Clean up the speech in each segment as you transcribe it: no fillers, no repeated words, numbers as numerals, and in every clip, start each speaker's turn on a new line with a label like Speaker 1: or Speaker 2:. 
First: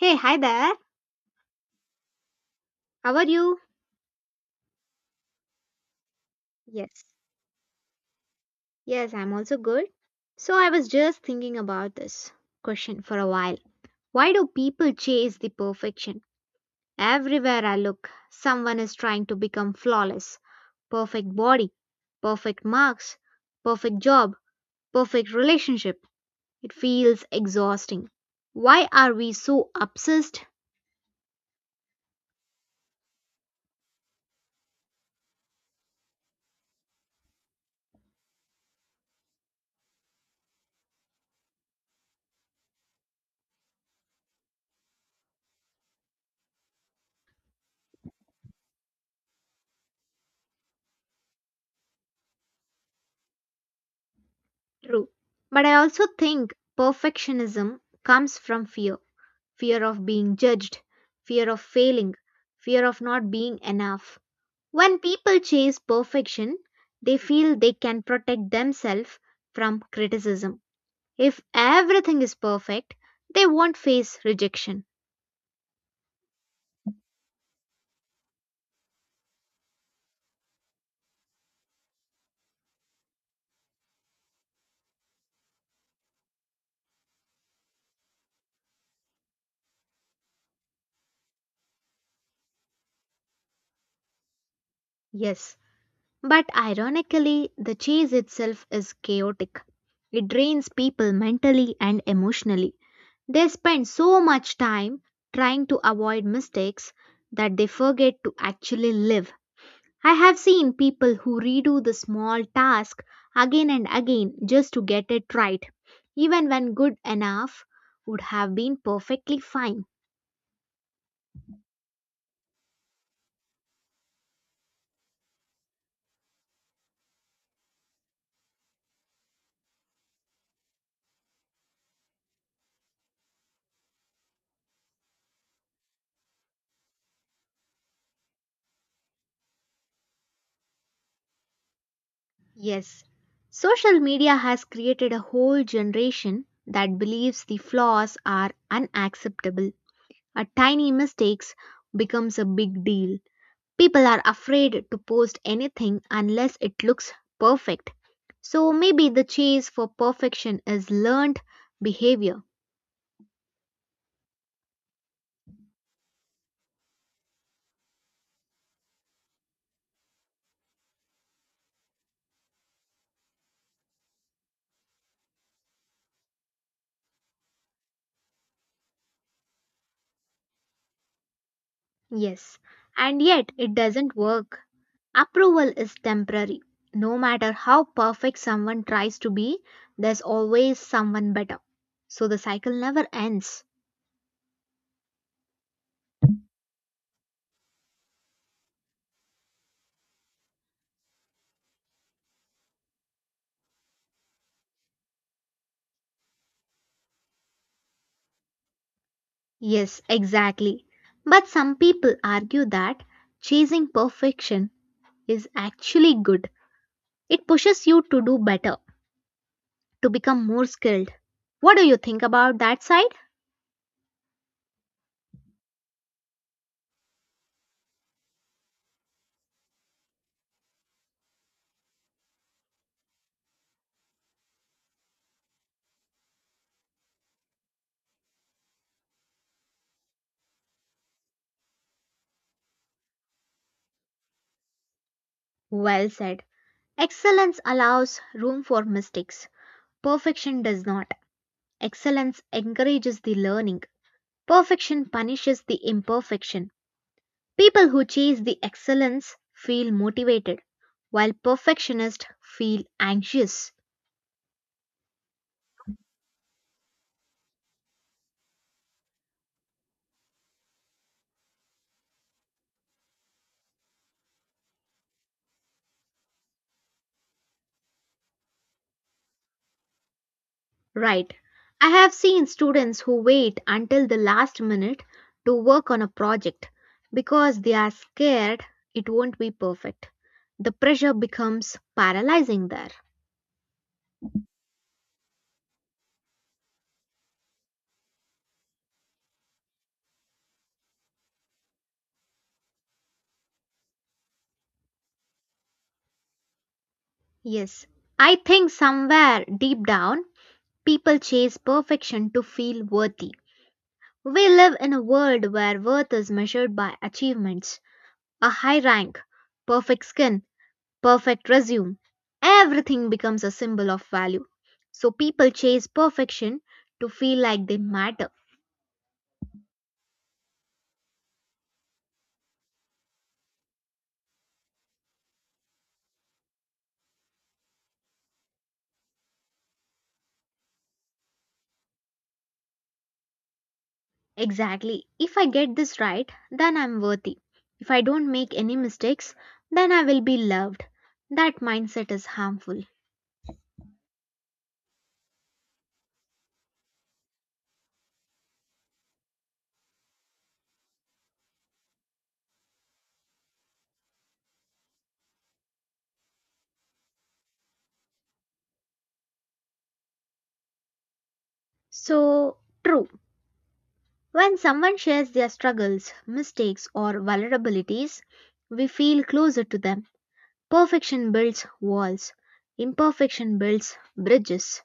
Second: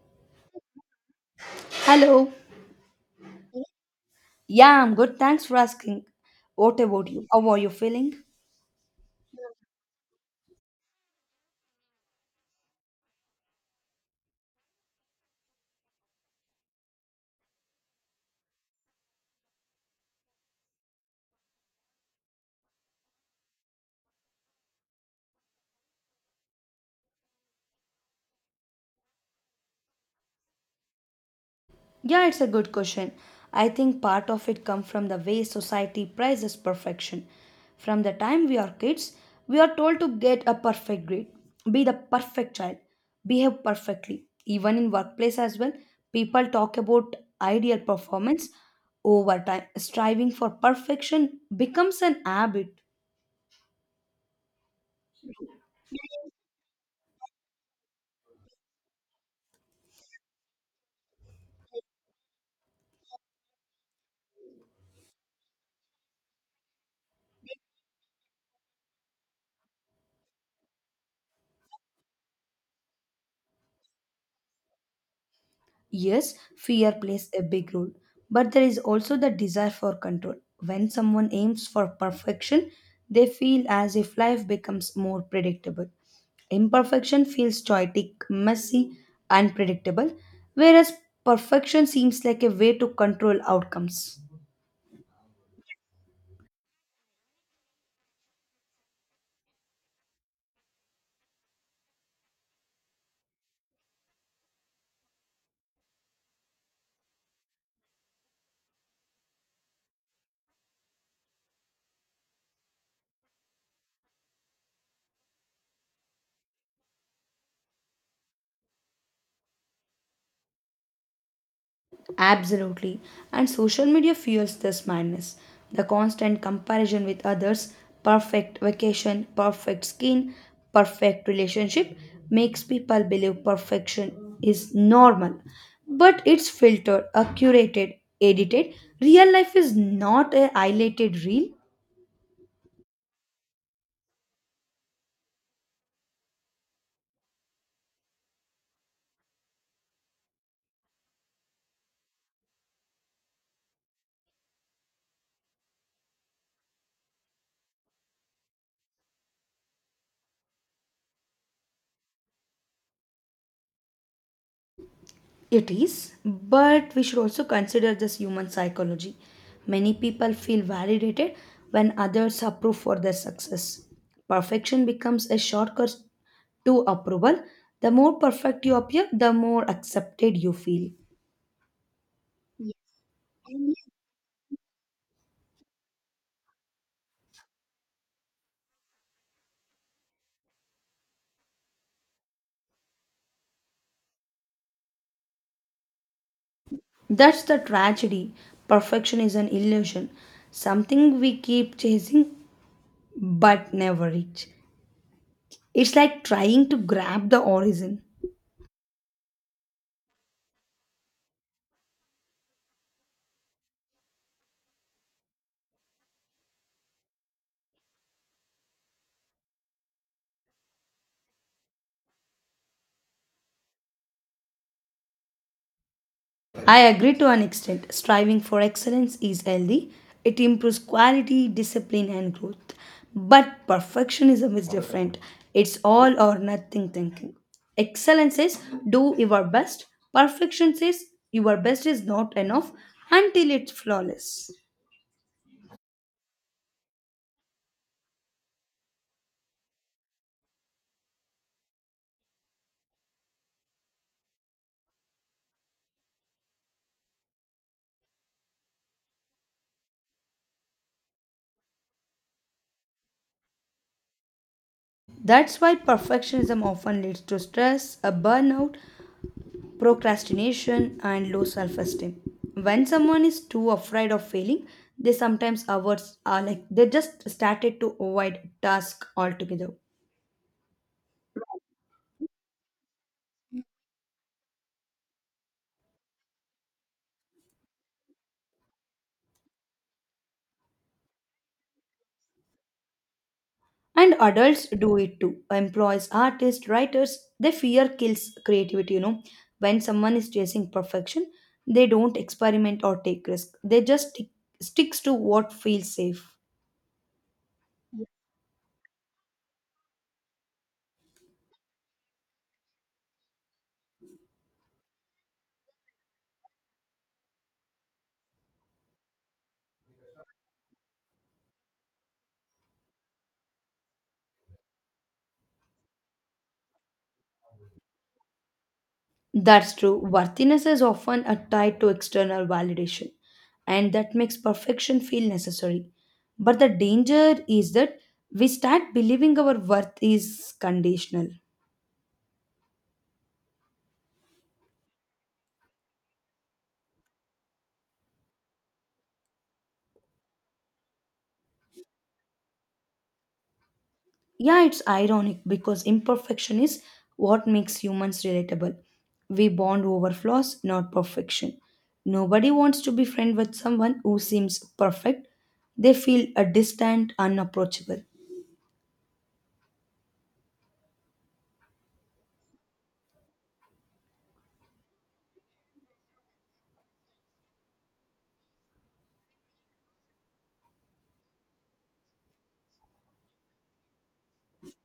Speaker 1: Hey, hi there.
Speaker 2: Hello.
Speaker 1: How are you?
Speaker 2: Yeah, I'm good. Thanks for asking. What
Speaker 1: Yes.
Speaker 2: about you? How are you feeling?
Speaker 1: Yes, I'm also good. So I was just thinking about this question for a while. Why do people chase the perfection? Everywhere I look, someone is trying to become flawless. Perfect body, perfect marks, perfect job, perfect relationship. It feels exhausting. Why are we so obsessed?
Speaker 2: Yeah, it's a good question. I think part of it comes from the way society prizes perfection. From the time we are kids, we are told to get a perfect grade, be the perfect child, behave perfectly. Even in workplace as well, people talk about ideal performance over time. Striving for perfection becomes an habit.
Speaker 1: True. But I also think perfectionism comes from fear. Fear of being judged, fear of failing, fear of not being enough. When people chase perfection, they feel they can protect themselves from criticism. If everything is perfect, they won't face rejection.
Speaker 2: Yes, fear plays a big role, but there is also the desire for control. When someone aims for perfection, they feel as if life becomes more predictable. Imperfection feels chaotic, messy, unpredictable, whereas perfection seems like a way to control outcomes.
Speaker 1: Yes, but ironically, the chase itself is chaotic. It drains people mentally and emotionally. They spend so much time trying to avoid mistakes that they forget to actually live. I have seen people who redo the small task again and again just to get it right, even when good enough would have been perfectly fine.
Speaker 2: Absolutely. And social media fuels this madness. The constant comparison with others, perfect vacation, perfect skin, perfect relationship makes people believe perfection is normal. But it's filtered, curated, edited. Real life is not a highlighted reel.
Speaker 1: Yes, social media has created a whole generation that believes the flaws are unacceptable. A tiny mistake becomes a big deal. People are afraid to post anything unless it looks perfect. So maybe the chase for perfection is learned behavior.
Speaker 2: It is, but we should also consider this human psychology. Many people feel validated when others approve for their success. Perfection becomes a shortcut to approval. The more perfect you appear, the more accepted you feel.
Speaker 1: Yes, and yet it doesn't work. Approval is temporary. No matter how perfect someone tries to be, there's always someone better. So the cycle never ends.
Speaker 2: That's the tragedy. Perfection is an illusion, something we keep chasing but never reach. It's like trying to grab the origin.
Speaker 1: Yes, exactly. But some people argue that chasing perfection is actually good. It pushes you to do better, to become more skilled. What do you think about that side?
Speaker 2: I agree to an extent. Striving for excellence is healthy. It improves quality, discipline, and growth. But perfectionism is different. It's all or nothing thinking. Excellence says, do your best. Perfection says your best is not enough until it's flawless.
Speaker 1: Well said. Excellence allows room for mistakes, perfection does not. Excellence encourages the learning. Perfection punishes the imperfection. People who chase the excellence feel motivated, while perfectionists feel anxious.
Speaker 2: That's why perfectionism often leads to stress, a burnout, procrastination, and low self esteem. When someone is too afraid of failing, they sometimes avoid are like they just started to avoid task altogether.
Speaker 1: Right. I have seen students who wait until the last minute to work on a project because they are scared it won't be perfect. The pressure becomes paralyzing there.
Speaker 2: And adults do it too. Employees, artists, writers, they fear kills creativity. When someone is chasing perfection, they don't experiment or take risk. They just sticks to what feels safe.
Speaker 1: Yes. I think somewhere deep down, people chase perfection to feel worthy. We live in a world where worth is measured by achievements, a high rank, perfect skin, perfect resume. Everything becomes a symbol of value. So people chase perfection to feel like they matter.
Speaker 2: That's true. Worthiness is often tied to external validation, and that makes perfection feel necessary. But the danger is that we start believing our worth is conditional.
Speaker 1: Exactly. If I get this right, then I'm worthy. If I don't make any mistakes, then I will be loved. That mindset is harmful.
Speaker 2: Yeah, it's ironic because imperfection is what makes humans relatable. We bond over flaws, not perfection. Nobody wants to be friends with someone who seems perfect. They feel distant, unapproachable.
Speaker 1: So, true. When someone shares their struggles, mistakes, or vulnerabilities, we feel closer to them. Perfection builds walls, imperfection builds bridges.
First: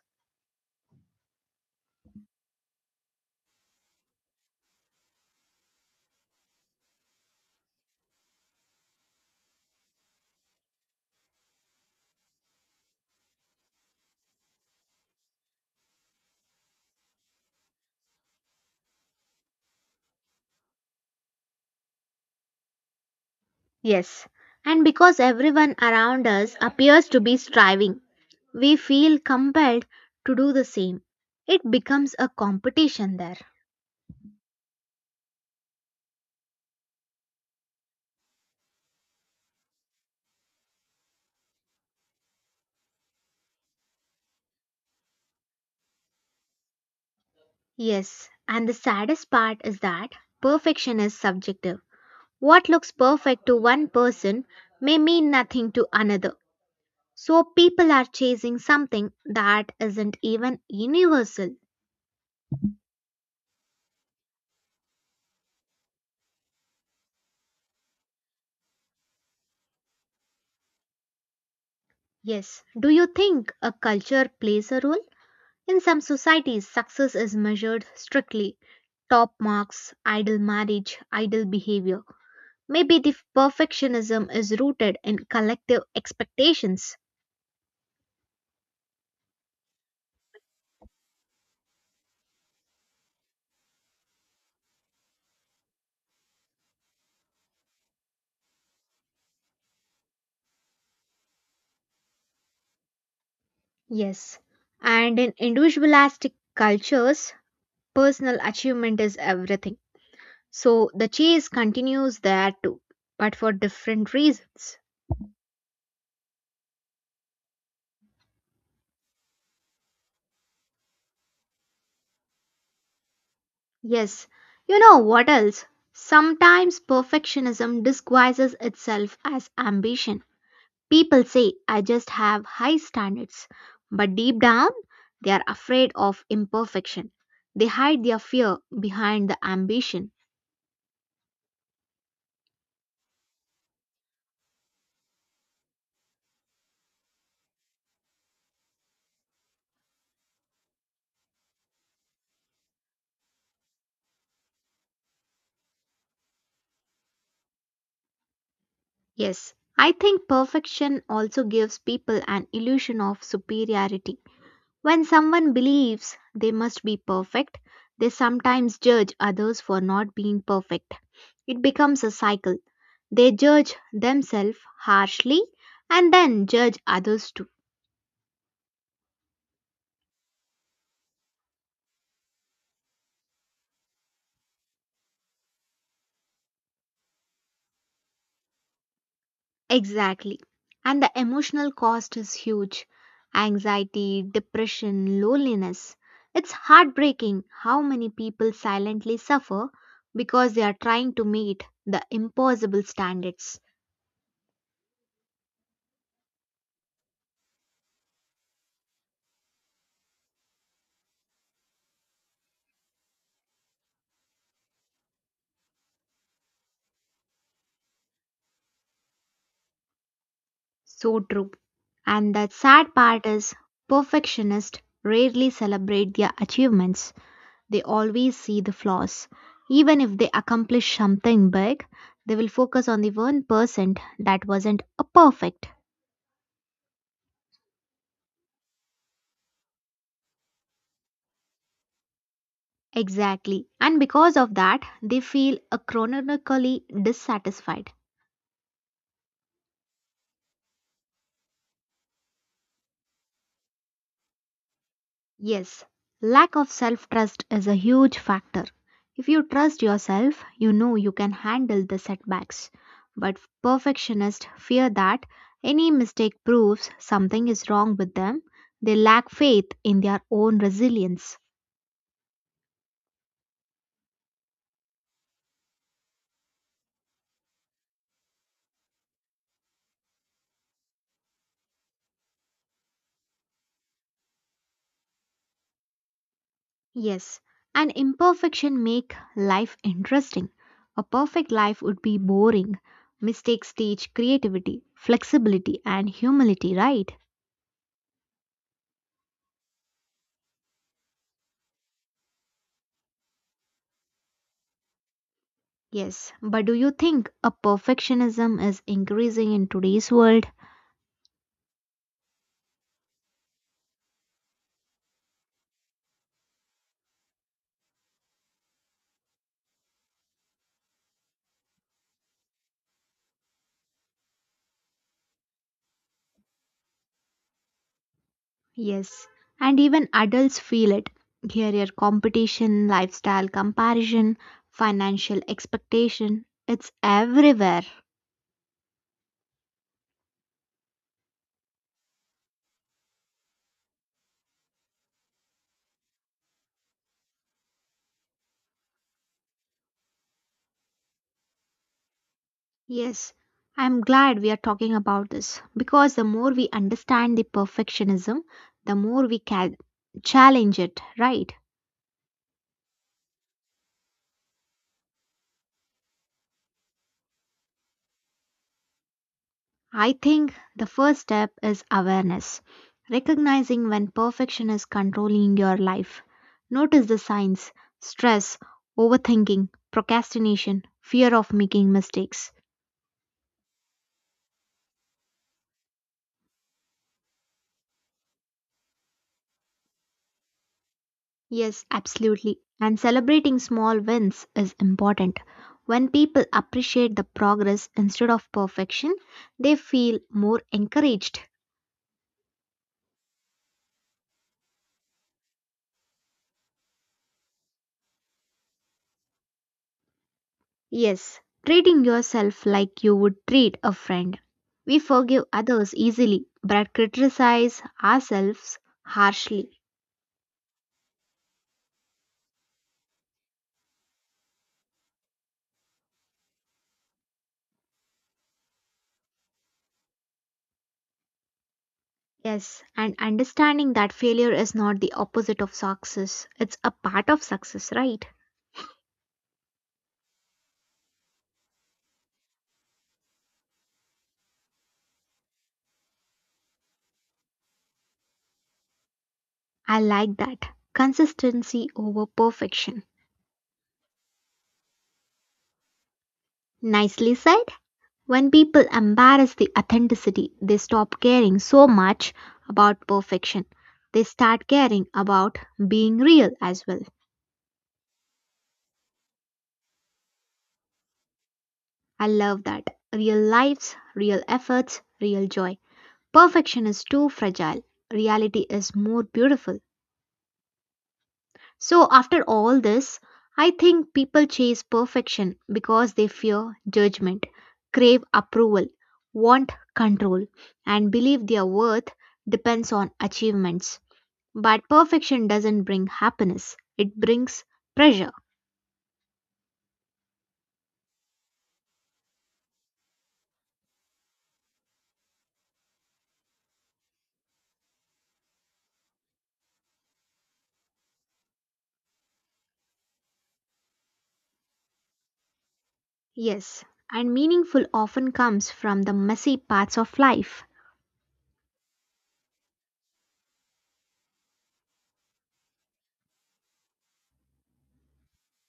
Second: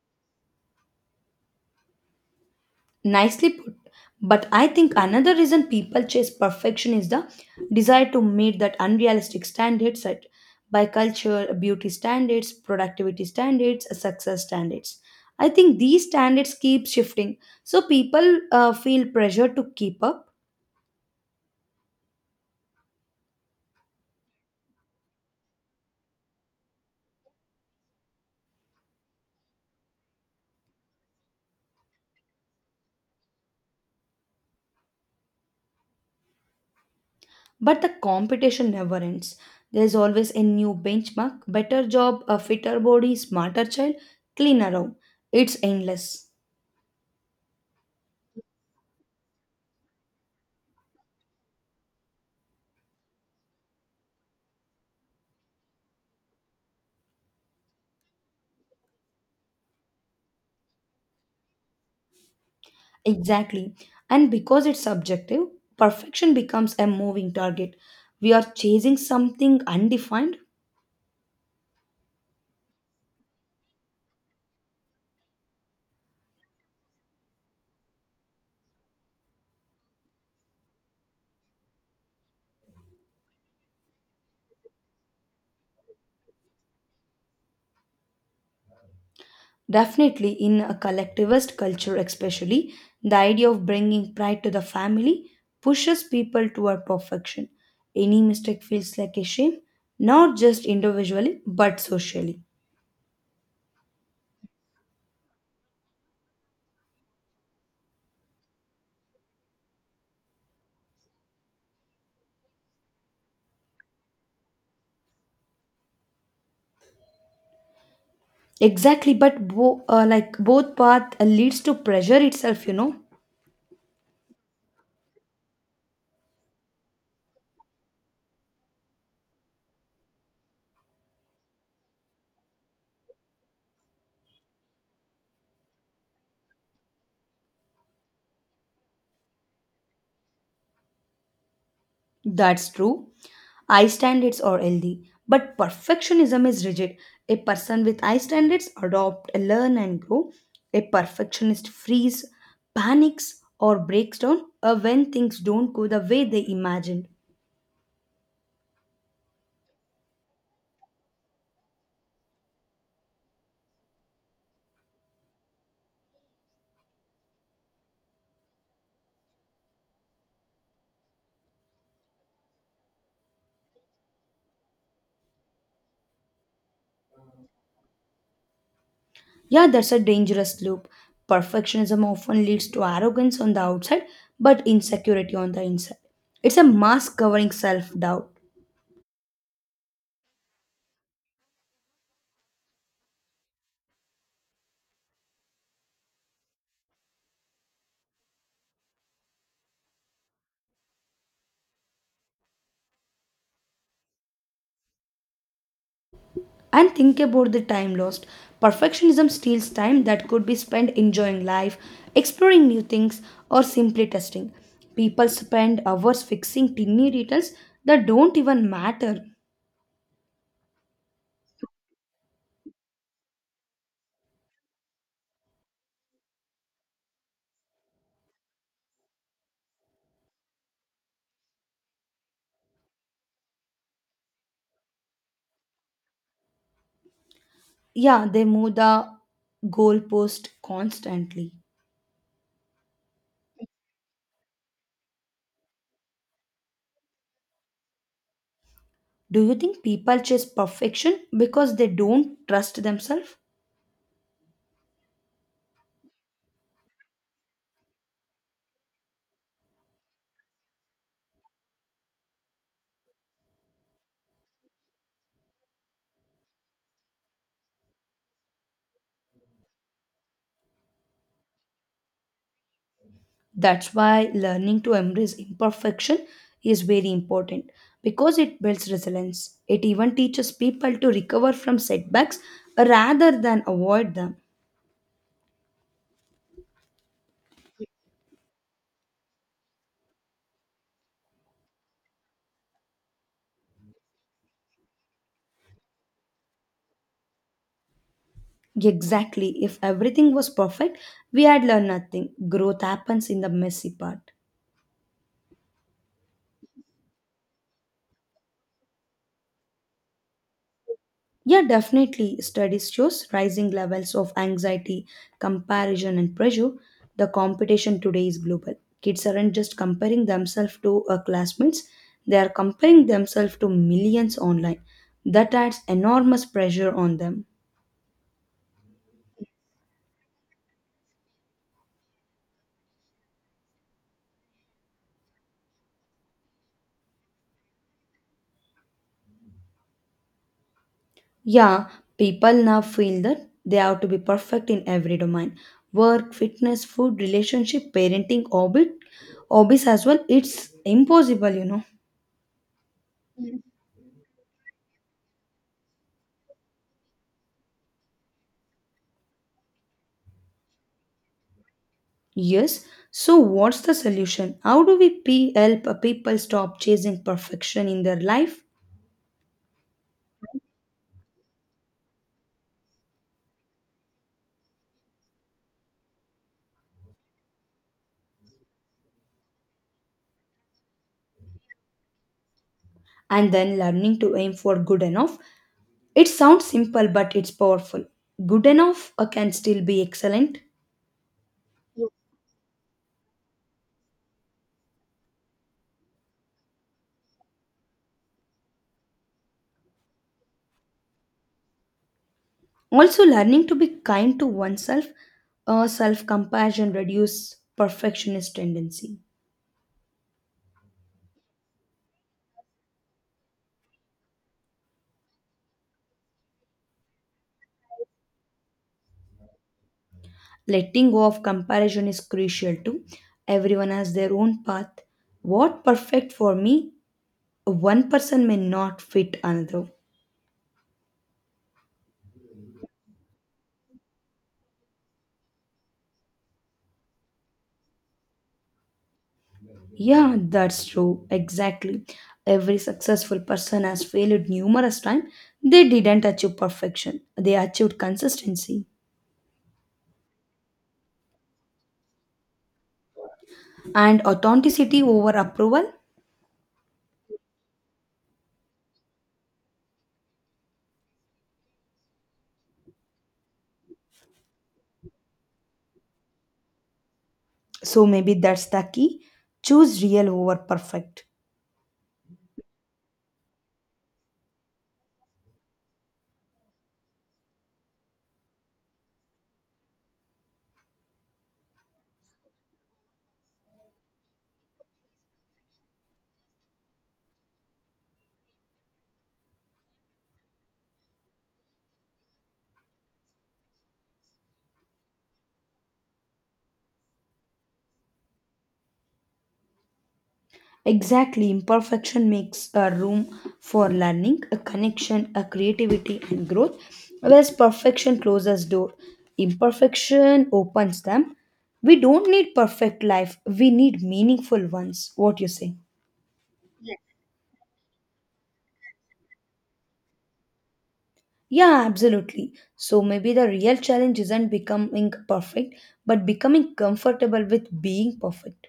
Speaker 2: Nicely put. But I think another reason people chase perfection is the desire to meet that unrealistic standard set by culture, beauty standards, productivity standards, success standards. I think these standards keep shifting, so people feel pressure to keep up.
Speaker 1: Yes, and because everyone around us appears to be striving, we feel compelled to do the same. It becomes a competition there.
Speaker 2: But the competition never ends. There's always a new benchmark, better job, a fitter body, smarter child, cleaner home. It's endless.
Speaker 1: Yes, and the saddest part is that perfection is subjective. What looks perfect to one person may mean nothing to another. So people are chasing something that isn't even universal.
Speaker 2: Exactly. And because it's subjective, perfection becomes a moving target. We are chasing something undefined.
Speaker 1: Yes. Do you think a culture plays a role? In some societies, success is measured strictly top marks, idle marriage, idle behavior. Maybe the perfectionism is rooted in collective expectations.
Speaker 2: Definitely, in a collectivist culture, especially, the idea of bringing pride to the family pushes people toward perfection. Any mistake feels like a shame, not just individually, but socially.
Speaker 1: Yes. And in individualistic cultures, personal achievement is everything. So the chase continues there too, but for different reasons.
Speaker 2: Exactly, but like both path leads to pressure itself.
Speaker 1: Yes, you know what else? Sometimes perfectionism disguises itself as ambition. People say, I just have high standards, but deep down, they are afraid of imperfection. They hide their fear behind the ambition.
Speaker 2: That's true. Eye standards are healthy, but perfectionism is rigid. A person with eye standards adopt, learn, and grow. A perfectionist frees, panics, or breaks down when things don't go the way they imagined.
Speaker 1: Yes, I think perfection also gives people an illusion of superiority. When someone believes they must be perfect, they sometimes judge others for not being perfect. It becomes a cycle. They judge themselves harshly and then judge others too.
Speaker 2: Yeah, that's a dangerous loop. Perfectionism often leads to arrogance on the outside, but insecurity on the inside. It's a mask covering self doubt.
Speaker 1: Exactly. And the emotional cost is huge anxiety, depression, loneliness. It's heartbreaking how many people silently suffer because they are trying to meet the impossible standards.
Speaker 2: And think about the time lost. Perfectionism steals time that could be spent enjoying life, exploring new things, or simply testing. People spend hours fixing tiny details that don't even matter.
Speaker 1: So true. And the sad part is, perfectionists rarely celebrate their achievements. They always see the flaws. Even if they accomplish something big, they will focus on the 1% that wasn't a perfect.
Speaker 2: Yeah, they move the goalpost constantly.
Speaker 1: Exactly. And because of that, they feel a chronically dissatisfied.
Speaker 2: Do you think people chase perfection because they don't trust themselves?
Speaker 1: Yes, lack of self trust is a huge factor. If you trust yourself, you know you can handle the setbacks. But perfectionists fear that any mistake proves something is wrong with them. They lack faith in their own resilience.
Speaker 2: That's why learning to embrace imperfection is very important because it builds resilience. It even teaches people to recover from setbacks rather than avoid them.
Speaker 1: Yes, and imperfection make life interesting. A perfect life would be boring. Mistakes teach creativity, flexibility and humility, right?
Speaker 2: Exactly, if everything was perfect, we had learned nothing. Growth happens in the messy part.
Speaker 1: Yes, but do you think a perfectionism is increasing in today's world?
Speaker 2: Yeah, definitely. Studies shows rising levels of anxiety, comparison, and pressure. The competition today is global. Kids aren't just comparing themselves to classmates, they are comparing themselves to millions online. That adds enormous pressure on them.
Speaker 1: Yes, and even adults feel it. Career competition, lifestyle comparison, financial expectation, it's everywhere.
Speaker 2: Yeah, people now feel that they have to be perfect in every domain work, fitness, food, relationship, parenting, hobbies as well. It's impossible.
Speaker 1: Yes, I'm glad we are talking about this because the more we understand the perfectionism, the more we can challenge it, right?
Speaker 2: Yes. So, what's the solution? How do we help a people stop chasing perfection in their life
Speaker 1: I think the first step is awareness, recognizing when perfection is controlling your life. Notice the signs stress, overthinking, procrastination, fear of making mistakes.
Speaker 2: and then learning to aim for good enough? It sounds simple, but it's powerful. Good enough can still be excellent.
Speaker 1: Yes, absolutely. And celebrating small wins is important. When people appreciate the progress instead of perfection, they feel more encouraged.
Speaker 2: Also, learning to be kind to oneself, self compassion reduce perfectionist tendency.
Speaker 1: Yes, treating yourself like you would treat a friend. We forgive others easily but criticize ourselves harshly.
Speaker 2: Letting go of comparison is crucial too. Everyone has their own path. What perfect for me, one person may not fit another.
Speaker 1: Yes, and understanding that failure is not the opposite of success, it's a part of success, right?
Speaker 2: Yeah, that's true. Exactly. Every successful person has failed numerous times. They didn't achieve perfection. They achieved consistency
Speaker 1: I like that. Consistency over perfection.
Speaker 2: and authenticity over approval.
Speaker 1: Nicely said. When people embarrass the authenticity, they stop caring so much about perfection. They start caring about being real as well.
Speaker 2: So maybe that's the key. Choose real over perfect.
Speaker 1: I love that. Real lives, real efforts, real joy. Perfection is too fragile. Reality is more beautiful. So, after all this, I think people chase perfection because they fear judgment, crave approval, want control, and believe their worth depends on achievements. But perfection doesn't bring happiness, it brings pressure.
Speaker 2: Exactly, imperfection makes a room for learning, a connection, a creativity, and growth, whereas perfection closes door. Imperfection opens them. We don't need perfect life. We need meaningful ones. What you say?
Speaker 1: Yes, and meaningful often comes from the messy parts of life.
Speaker 2: Yeah, absolutely. So maybe the real challenge isn't becoming perfect, but becoming comfortable with being perfect.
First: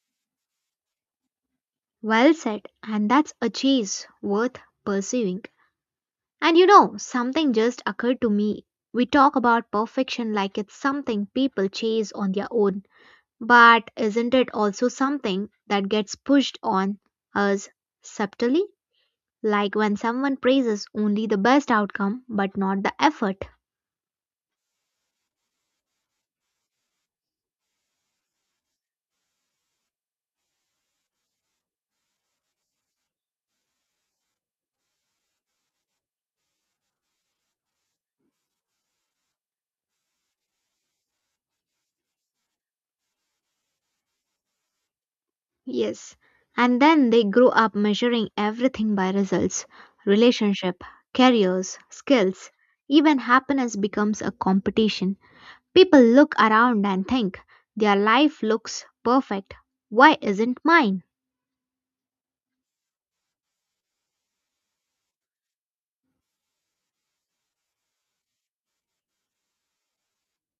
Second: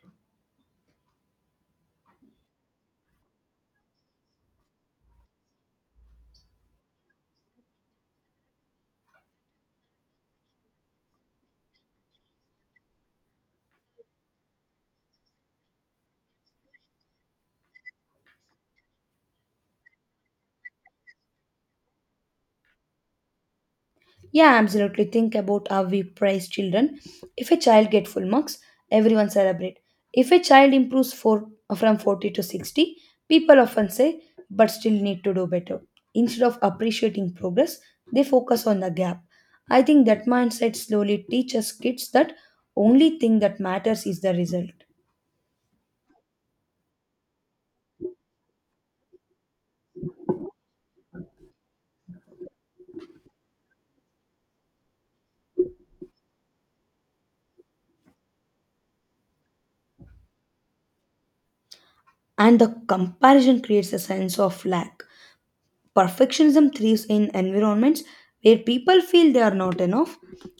Speaker 1: Well said, and that's a chase worth pursuing. And you know, something just occurred to me. We talk about perfection like it's something people chase on their own, but isn't it also something that gets pushed on us subtly? Like when someone praises only the best outcome but not the effort.
Speaker 2: Yeah, absolutely. Think about how we praise children. If a child get full marks, everyone celebrate. If a child improves from 40 to 60, people often say, but still need to do better. Instead of appreciating progress, they focus on the gap. I think that mindset slowly teaches kids that only thing that matters is the result.
Speaker 1: Yes. And then they grow up measuring everything by results, relationship, careers, skills, even happiness becomes a competition. People look around and think, their life looks perfect. Why isn't mine?
Speaker 2: And the comparison creates a sense of lack. Perfectionism thrives in environments where people feel they are not enough.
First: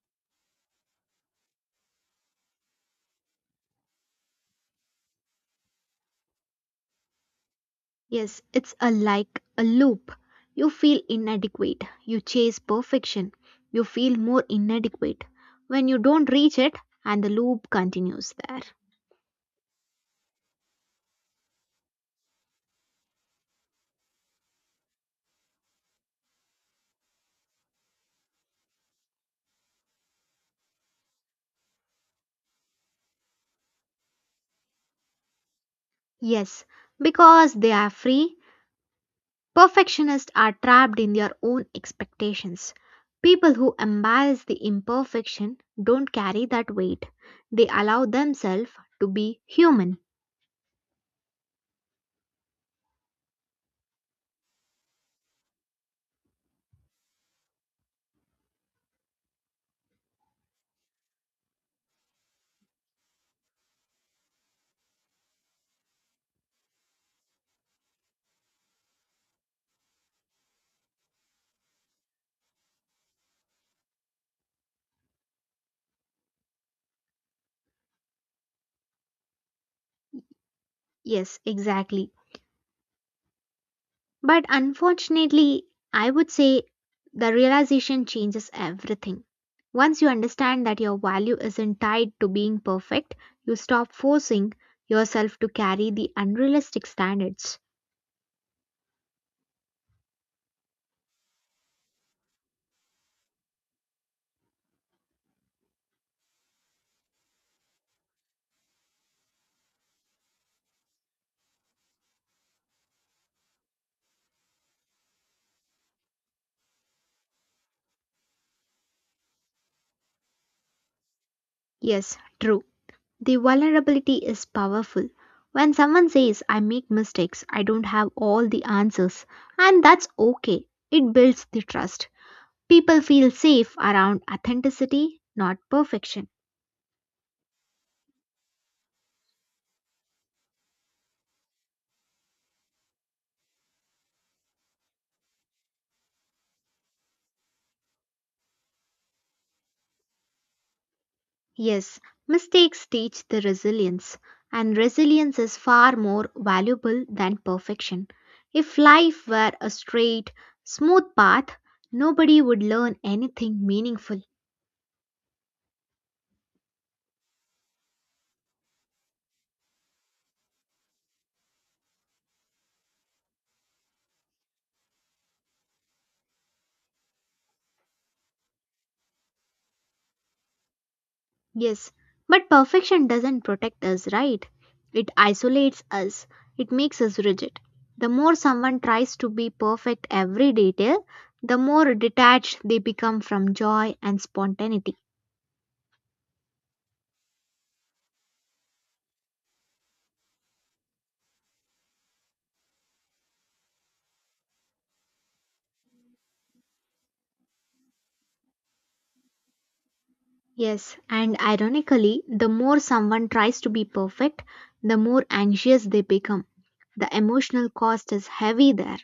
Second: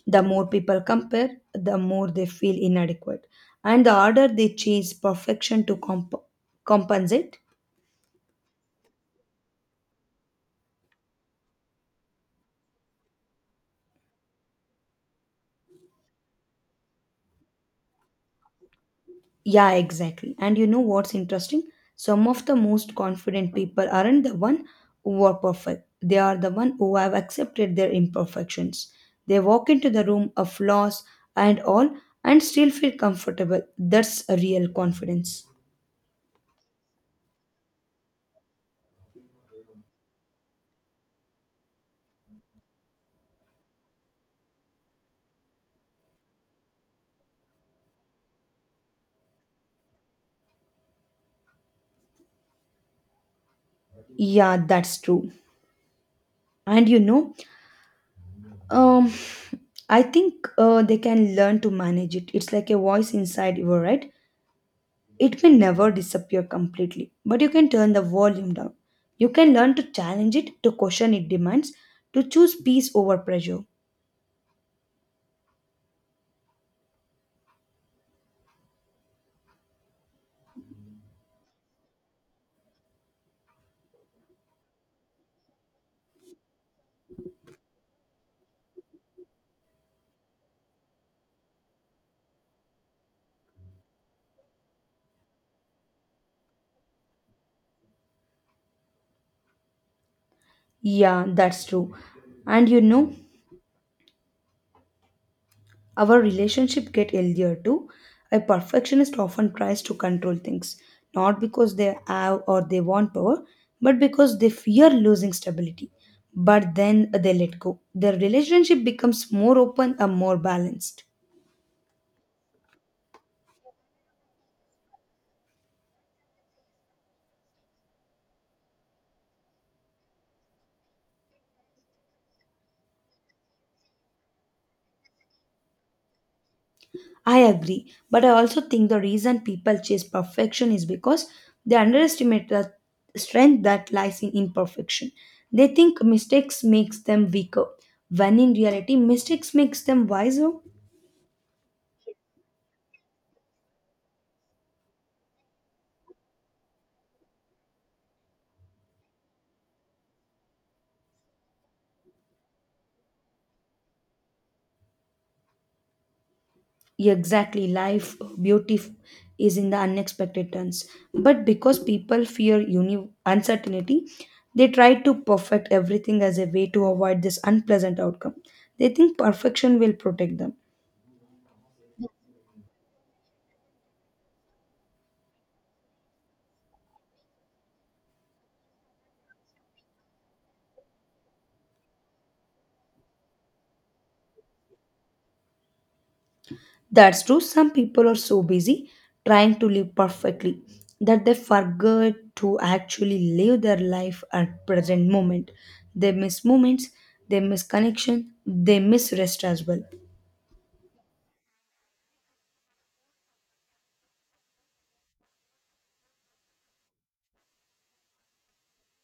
Speaker 2: The more people compare, the more they feel inadequate, and the harder they chase perfection to compensate.
Speaker 1: Yes, it's a like a loop. You feel inadequate. You chase perfection. You feel more inadequate. When you don't reach it, and the loop continues there.
Speaker 2: Yeah, exactly. And you know what's interesting? Some of the most confident people aren't the one who are perfect. They are the one who have accepted their imperfections. They walk into the room of flaws and all and still feel comfortable. That's a real confidence.
Speaker 1: Yes, because they are free, perfectionists are trapped in their own expectations. People who embrace the imperfection don't carry that weight. They allow themselves to be human.
Speaker 2: Yeah, that's true. And um I think, they can learn to manage it. It's like a voice inside you, right? It may never disappear completely, but you can turn the volume down. You can learn to challenge it, to question its demands, to choose peace over pressure.
Speaker 1: Yes, exactly. But unfortunately, I would say the realization changes everything. Once you understand that your value isn't tied to being perfect, you stop forcing yourself to carry the unrealistic standards.
Speaker 2: Yeah, that's true. And our relationship get healthier too. A perfectionist often tries to control things, not because they have or they want power, but because they fear losing stability. But then they let go. Their relationship becomes more open and more balanced.
Speaker 1: Yes, true. The vulnerability is powerful. When someone says, I make mistakes, I don't have all the answers, and that's okay, it builds the trust. People feel safe around authenticity, not perfection.
Speaker 2: I agree, but I also think the reason people chase perfection is because they underestimate the strength that lies in imperfection. They think mistakes makes them weaker, when in reality mistakes makes them wiser.
Speaker 1: Yes, mistakes teach the resilience, and resilience is far more valuable than perfection. If life were a straight, smooth path, nobody would learn anything meaningful.
Speaker 2: Exactly, life beauty is in the unexpected turns. But because people fear uncertainty, they try to perfect everything as a way to avoid this unpleasant outcome. They think perfection will protect them.
Speaker 1: Yes, but perfection doesn't protect us, right? It isolates us, it makes us rigid. The more someone tries to be perfect every detail, the more detached they become from joy and spontaneity.
Speaker 2: That's true, some people are so busy trying to live perfectly that they forget to actually live their life at present moment. They miss moments, they miss connection, they miss rest as well.
Speaker 1: Yes, and ironically, the more someone tries to be perfect, the more anxious they become. The emotional cost is heavy there.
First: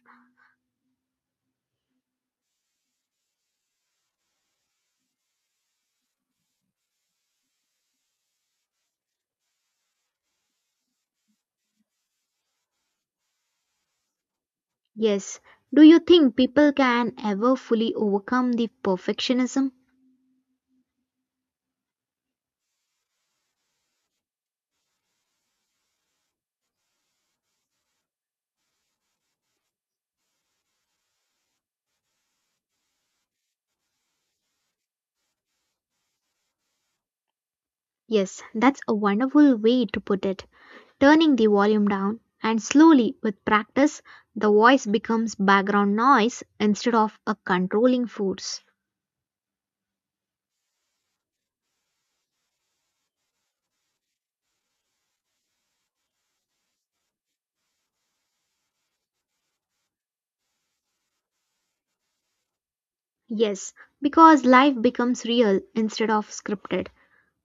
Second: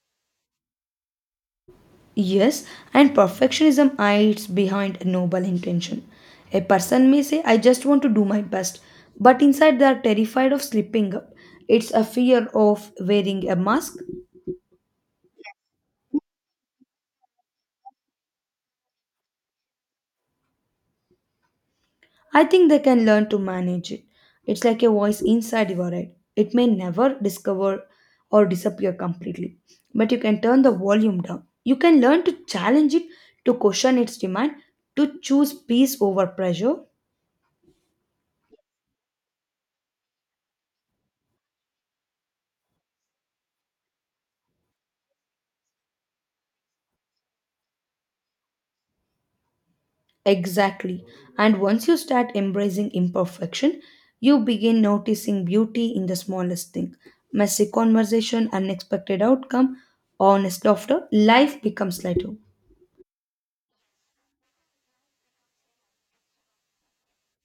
Speaker 2: Yes, and perfectionism hides behind a noble intention. A person may say, I just want to do my best, but inside they are terrified of slipping up. It's a fear of wearing a mask.
Speaker 1: Yes. Do you think people can ever fully overcome the perfectionism?
Speaker 2: I think they can learn to manage it. It's like a voice inside your head. It may never discover or disappear completely, but you can turn the volume down. You can learn to challenge it, to question its demand, to choose peace over pressure.
Speaker 1: Yes, that's a wonderful way to put it. Turning the volume down, and slowly, with practice, the voice becomes background noise instead of a controlling force.
Speaker 2: Exactly. And once you start embracing imperfection, you begin noticing beauty in the smallest thing. Messy conversation, unexpected outcome, honest laughter, life becomes lighter.
Speaker 1: Yes, because life becomes real instead of scripted.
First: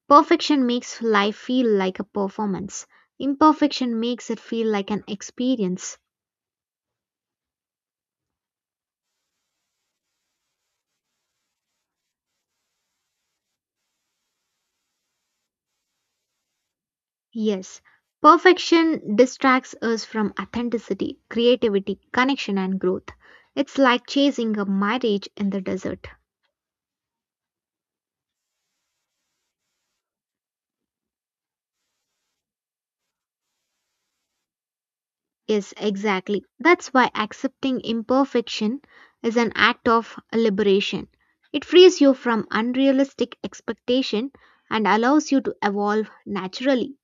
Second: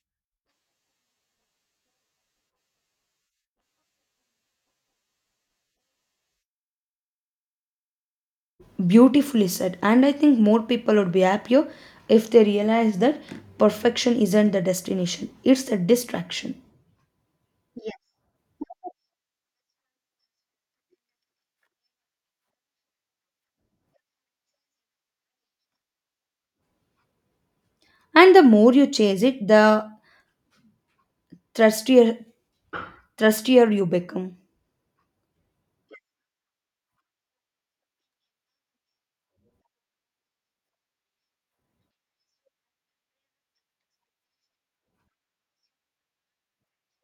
Speaker 1: Perfection makes life feel like a performance. Imperfection makes it feel like an experience.
Speaker 2: Beautifully said. And I think more people would be happier if they realize that perfection isn't the destination, it's the distraction.
Speaker 1: Yes, perfection distracts us from authenticity, creativity, connection, and growth. It's like chasing a mirage in the desert.
Speaker 2: And the more you chase it, the thirstier, thirstier you become.
Speaker 1: Yes, exactly. That's why accepting imperfection is an act of liberation. It frees you from unrealistic expectation and allows you to evolve naturally.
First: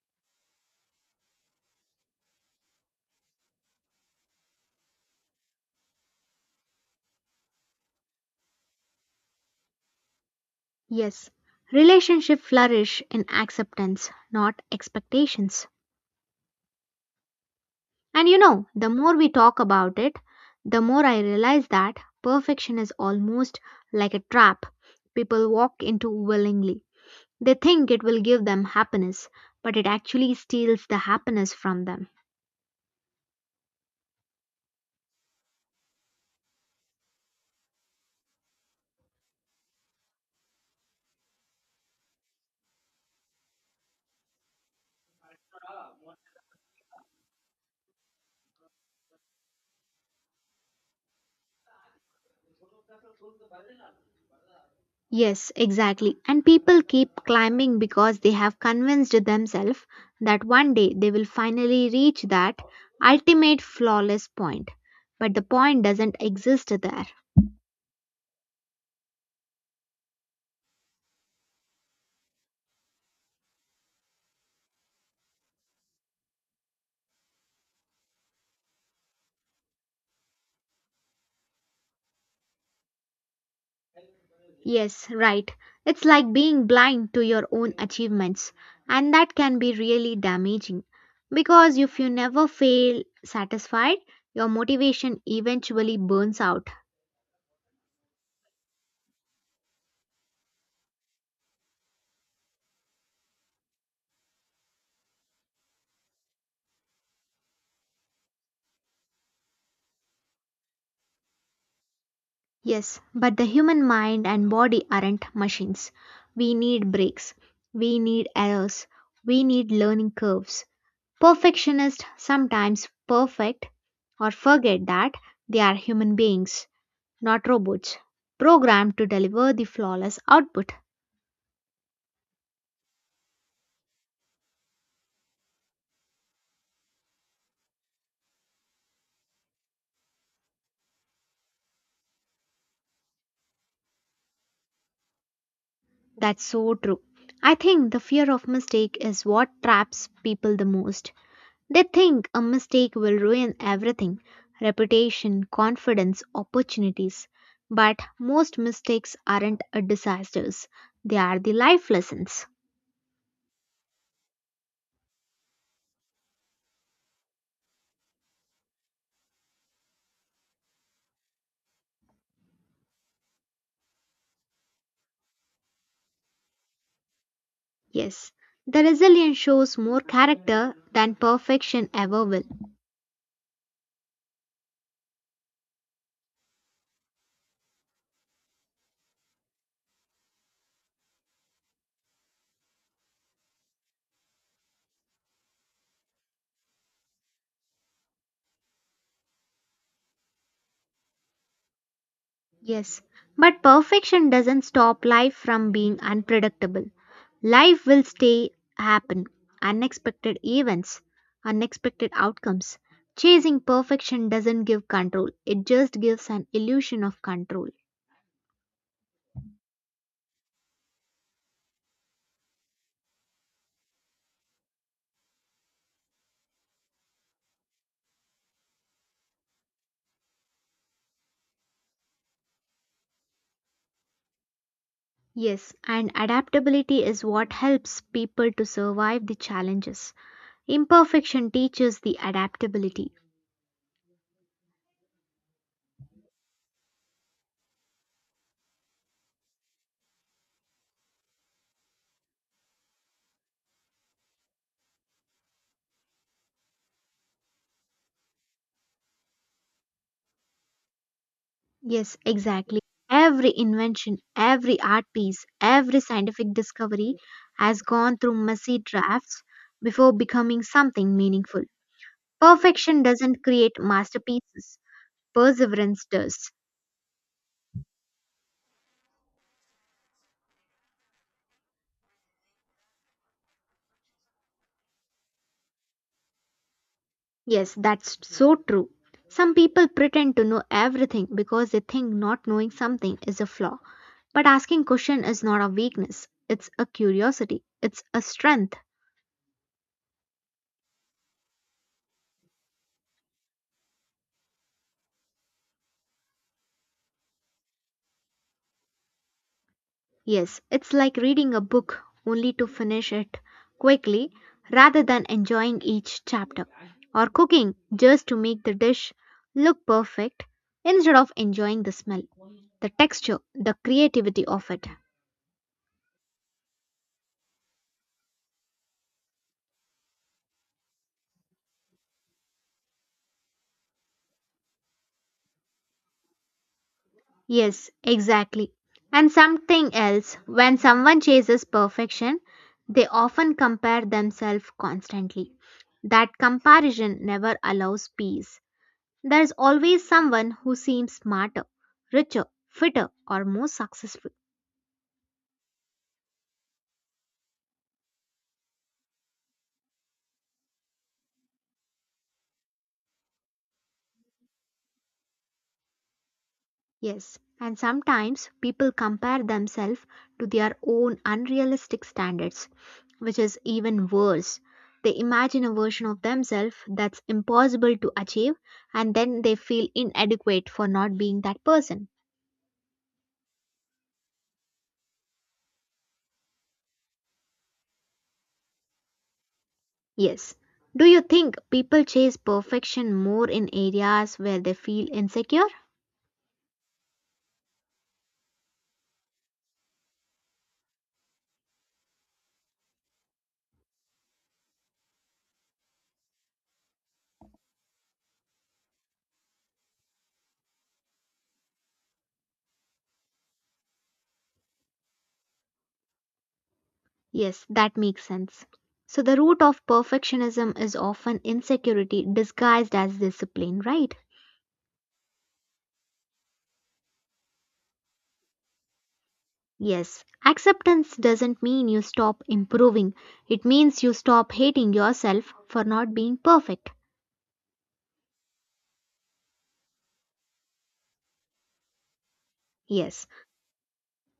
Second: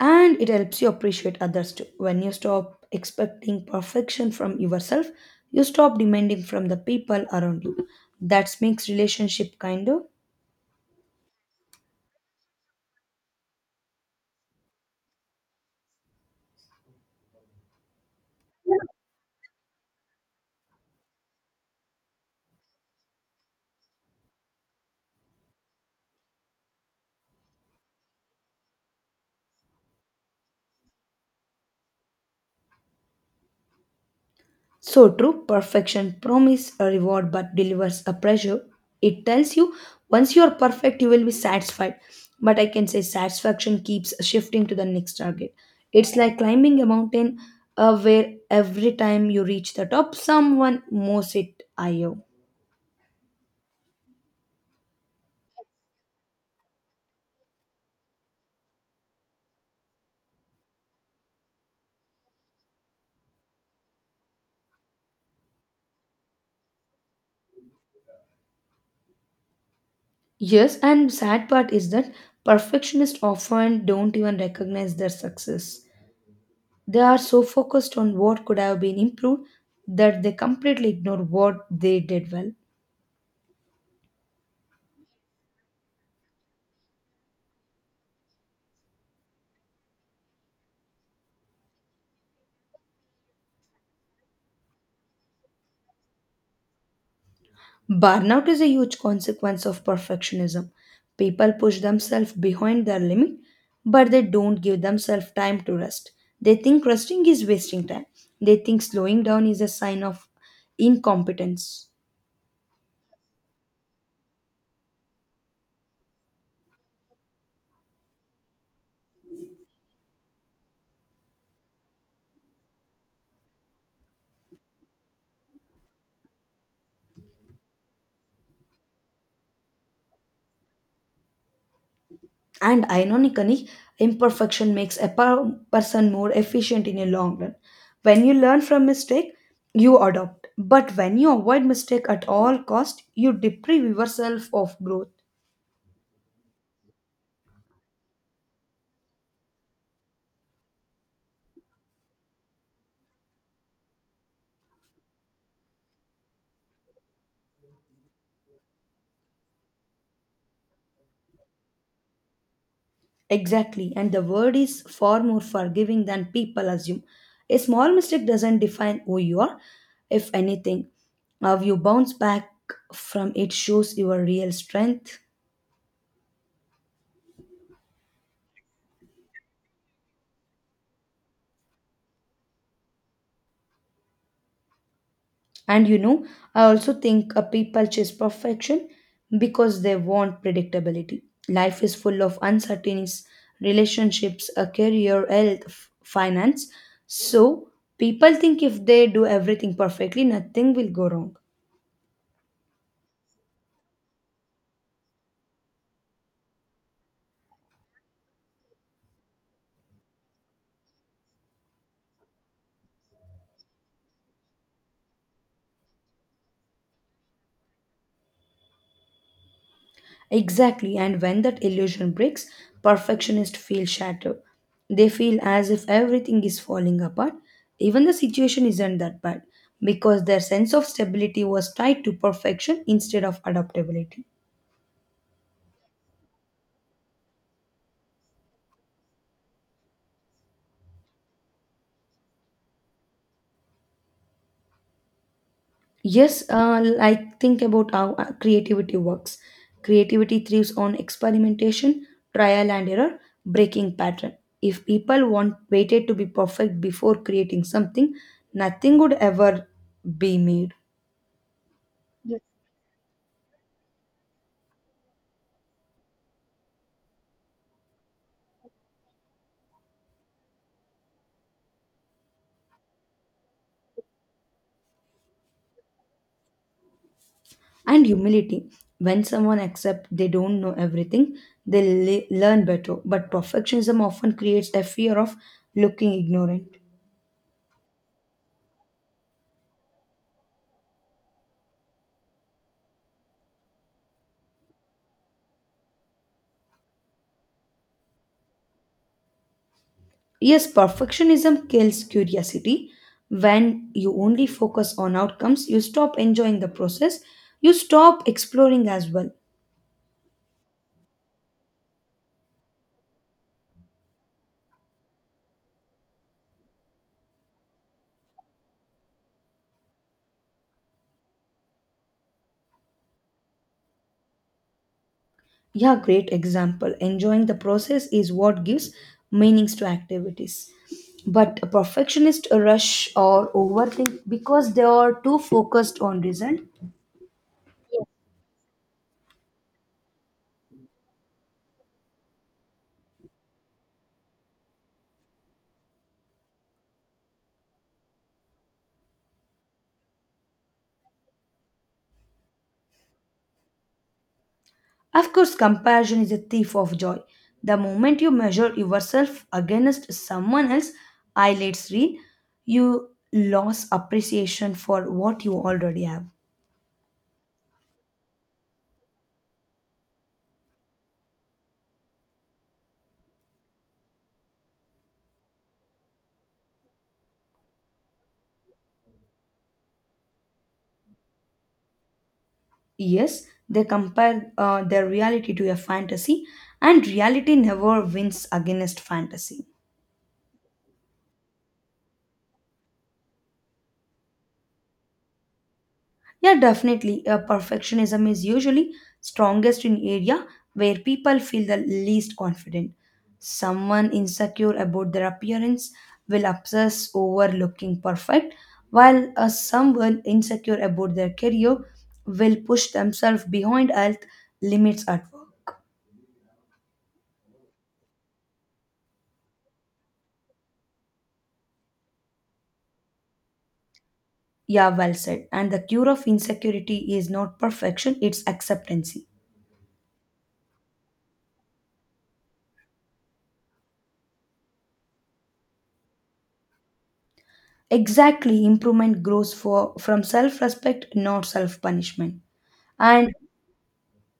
Speaker 2: And it helps you appreciate others too. When you stop expecting perfection from yourself, you stop demanding from the people around you. That makes relationship kinder.
Speaker 1: Yes, relationship flourish in acceptance, not expectations. And you know, the more we talk about it, the more I realize that perfection is almost like a trap people walk into willingly. They think it will give them happiness, but it actually steals the happiness from them.
Speaker 2: So true. Perfection promise a reward but delivers a pressure. It tells you, once you are perfect, you will be satisfied, but I can say satisfaction keeps shifting to the next target. It's like climbing a mountain, where every time you reach the top someone moves it higher.
Speaker 1: Yes, exactly. And people keep climbing because they have convinced themselves that one day they will finally reach that ultimate flawless point. But the point doesn't exist there.
Speaker 2: Yes, and sad part is that perfectionists often don't even recognize their success. They are so focused on what could have been improved that they completely ignore what they did well.
Speaker 1: Yes, right. It's like being blind to your own achievements, and that can be really damaging. Because if you never feel satisfied, your motivation eventually burns out.
Speaker 2: Burnout is a huge consequence of perfectionism. People push themselves behind their limit, but they don't give themselves time to rest. They think resting is wasting time. They think slowing down is a sign of incompetence.
Speaker 1: Yes, but the human mind and body aren't machines. We need breaks. We need errors. We need learning curves. Perfectionists sometimes perfect or forget that they are human beings, not robots, programmed to deliver the flawless output.
Speaker 2: And ironically, imperfection makes a person more efficient in a long run. When you learn from mistake, you adopt. But when you avoid mistake at all cost, you deprive yourself of growth.
Speaker 1: That's so true. I think the fear of mistake is what traps people the most. They think a mistake will ruin everything reputation, confidence, opportunities. But most mistakes aren't a disasters, they are the life lessons.
Speaker 2: Exactly. And the word is far more forgiving than people assume. A small mistake doesn't define who you are. If anything, how you bounce back from it shows your real strength.
Speaker 1: Yes, the resilience shows more character than perfection ever will.
Speaker 2: And I also think people chase perfection because they want predictability. Life is full of uncertainties, relationships, a career, health, finance. So people think if they do everything perfectly, nothing will go wrong.
Speaker 1: Yes, but perfection doesn't stop life from being unpredictable. Life will stay happen. Unexpected events, unexpected outcomes. Chasing perfection doesn't give control, it just gives an illusion of control.
Speaker 2: Exactly, and when that illusion breaks, perfectionists feel shattered. They feel as if everything is falling apart, even the situation isn't that bad, because their sense of stability was tied to perfection instead of adaptability.
Speaker 1: Yes, and adaptability is what helps people to survive the challenges. Imperfection teaches the adaptability.
Speaker 2: Yes, like think about how creativity works. Creativity thrives on experimentation, trial and error, breaking pattern. If people want waited to be perfect before creating something, nothing would ever be made.
Speaker 1: Yes, exactly. Every invention, every art piece, every scientific discovery has gone through messy drafts before becoming something meaningful. Perfection doesn't create masterpieces, perseverance does.
Speaker 2: And humility. When someone accepts they don't know everything, they learn better. But perfectionism often creates a fear of looking ignorant.
Speaker 1: Yes, that's so true. Some people pretend to know everything because they think not knowing something is a flaw. But asking question is not a weakness, it's a curiosity, it's a strength.
Speaker 2: Yes, perfectionism kills curiosity. When you only focus on outcomes, you stop enjoying the process, you stop exploring as well.
Speaker 1: Yes, it's like reading a book only to finish it quickly rather than enjoying each chapter, or cooking just to make the dish look perfect instead of enjoying the smell, the texture, the creativity of it.
Speaker 2: Yeah, great example. Enjoying the process is what gives meanings to activities. But a perfectionist rush or overthink because they are too focused on result.
Speaker 1: Yes, exactly. And something else, when someone chases perfection, they often compare themselves constantly. That comparison never allows peace. There's always someone who seems smarter, richer, fitter, or more successful.
Speaker 2: Of course, comparison is a thief of joy. The moment you measure yourself against someone else, eyelids real, you lose appreciation for what you already have.
Speaker 1: Yes, and sometimes people compare themselves to their own unrealistic standards, which is even worse. They imagine a version of themselves that's impossible to achieve, and then they feel inadequate for not being that person.
Speaker 2: Yes, they compare their reality to a fantasy, and reality never wins against fantasy.
Speaker 1: Yes. Do you think people chase perfection more in areas where they feel insecure?
Speaker 2: Yeah, definitely. Perfectionism is usually strongest in area where people feel the least confident. Someone insecure about their appearance will obsess over looking perfect, while someone insecure about their career will push themselves behind health limits at work.
Speaker 1: Yes, that makes sense. So, the root of perfectionism is often insecurity disguised as discipline, right?
Speaker 2: Yeah, well said. And the cure of insecurity is not perfection, it's acceptance.
Speaker 1: Yes, acceptance doesn't mean you stop improving, it means you stop hating yourself for not being perfect.
Speaker 2: Exactly, improvement grows from self respect, not self punishment.
Speaker 1: Yes.
Speaker 2: And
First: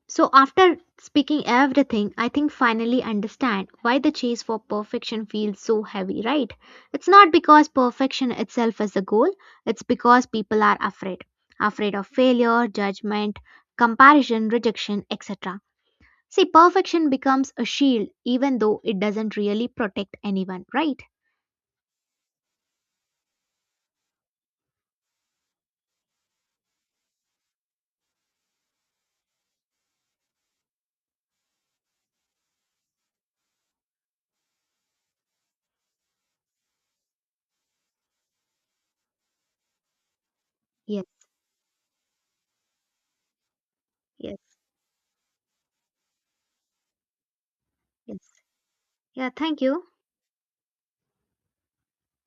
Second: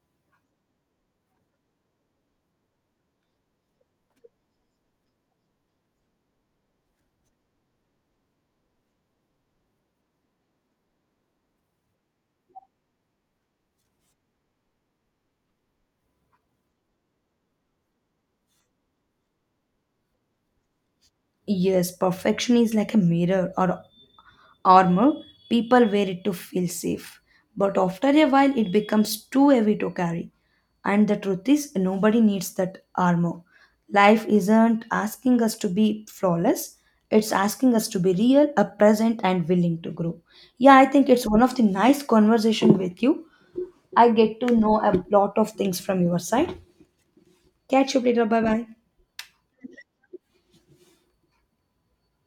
Speaker 1: So after speaking everything, I think finally understand why the chase for perfection feels so heavy, right? It's not because perfection itself is the goal, it's because people are afraid. Afraid of failure, judgment, comparison, rejection, etc. See, perfection becomes a shield even though it doesn't really protect anyone, right?
Speaker 2: yes, perfection is like a mirror or armor. People wear it to feel safe. But after a while, it becomes too heavy to carry. And the truth is, nobody needs that armor. Life isn't asking us to be flawless, it's asking us to be real, a present, and willing to grow. Yeah, I
Speaker 1: Yes,
Speaker 2: think it's one of the nice conversation with you. I
Speaker 1: yes,
Speaker 2: get to know a lot of things from your side. Catch you
Speaker 1: yes.
Speaker 2: later. Bye bye.
Speaker 1: Yeah, thank you.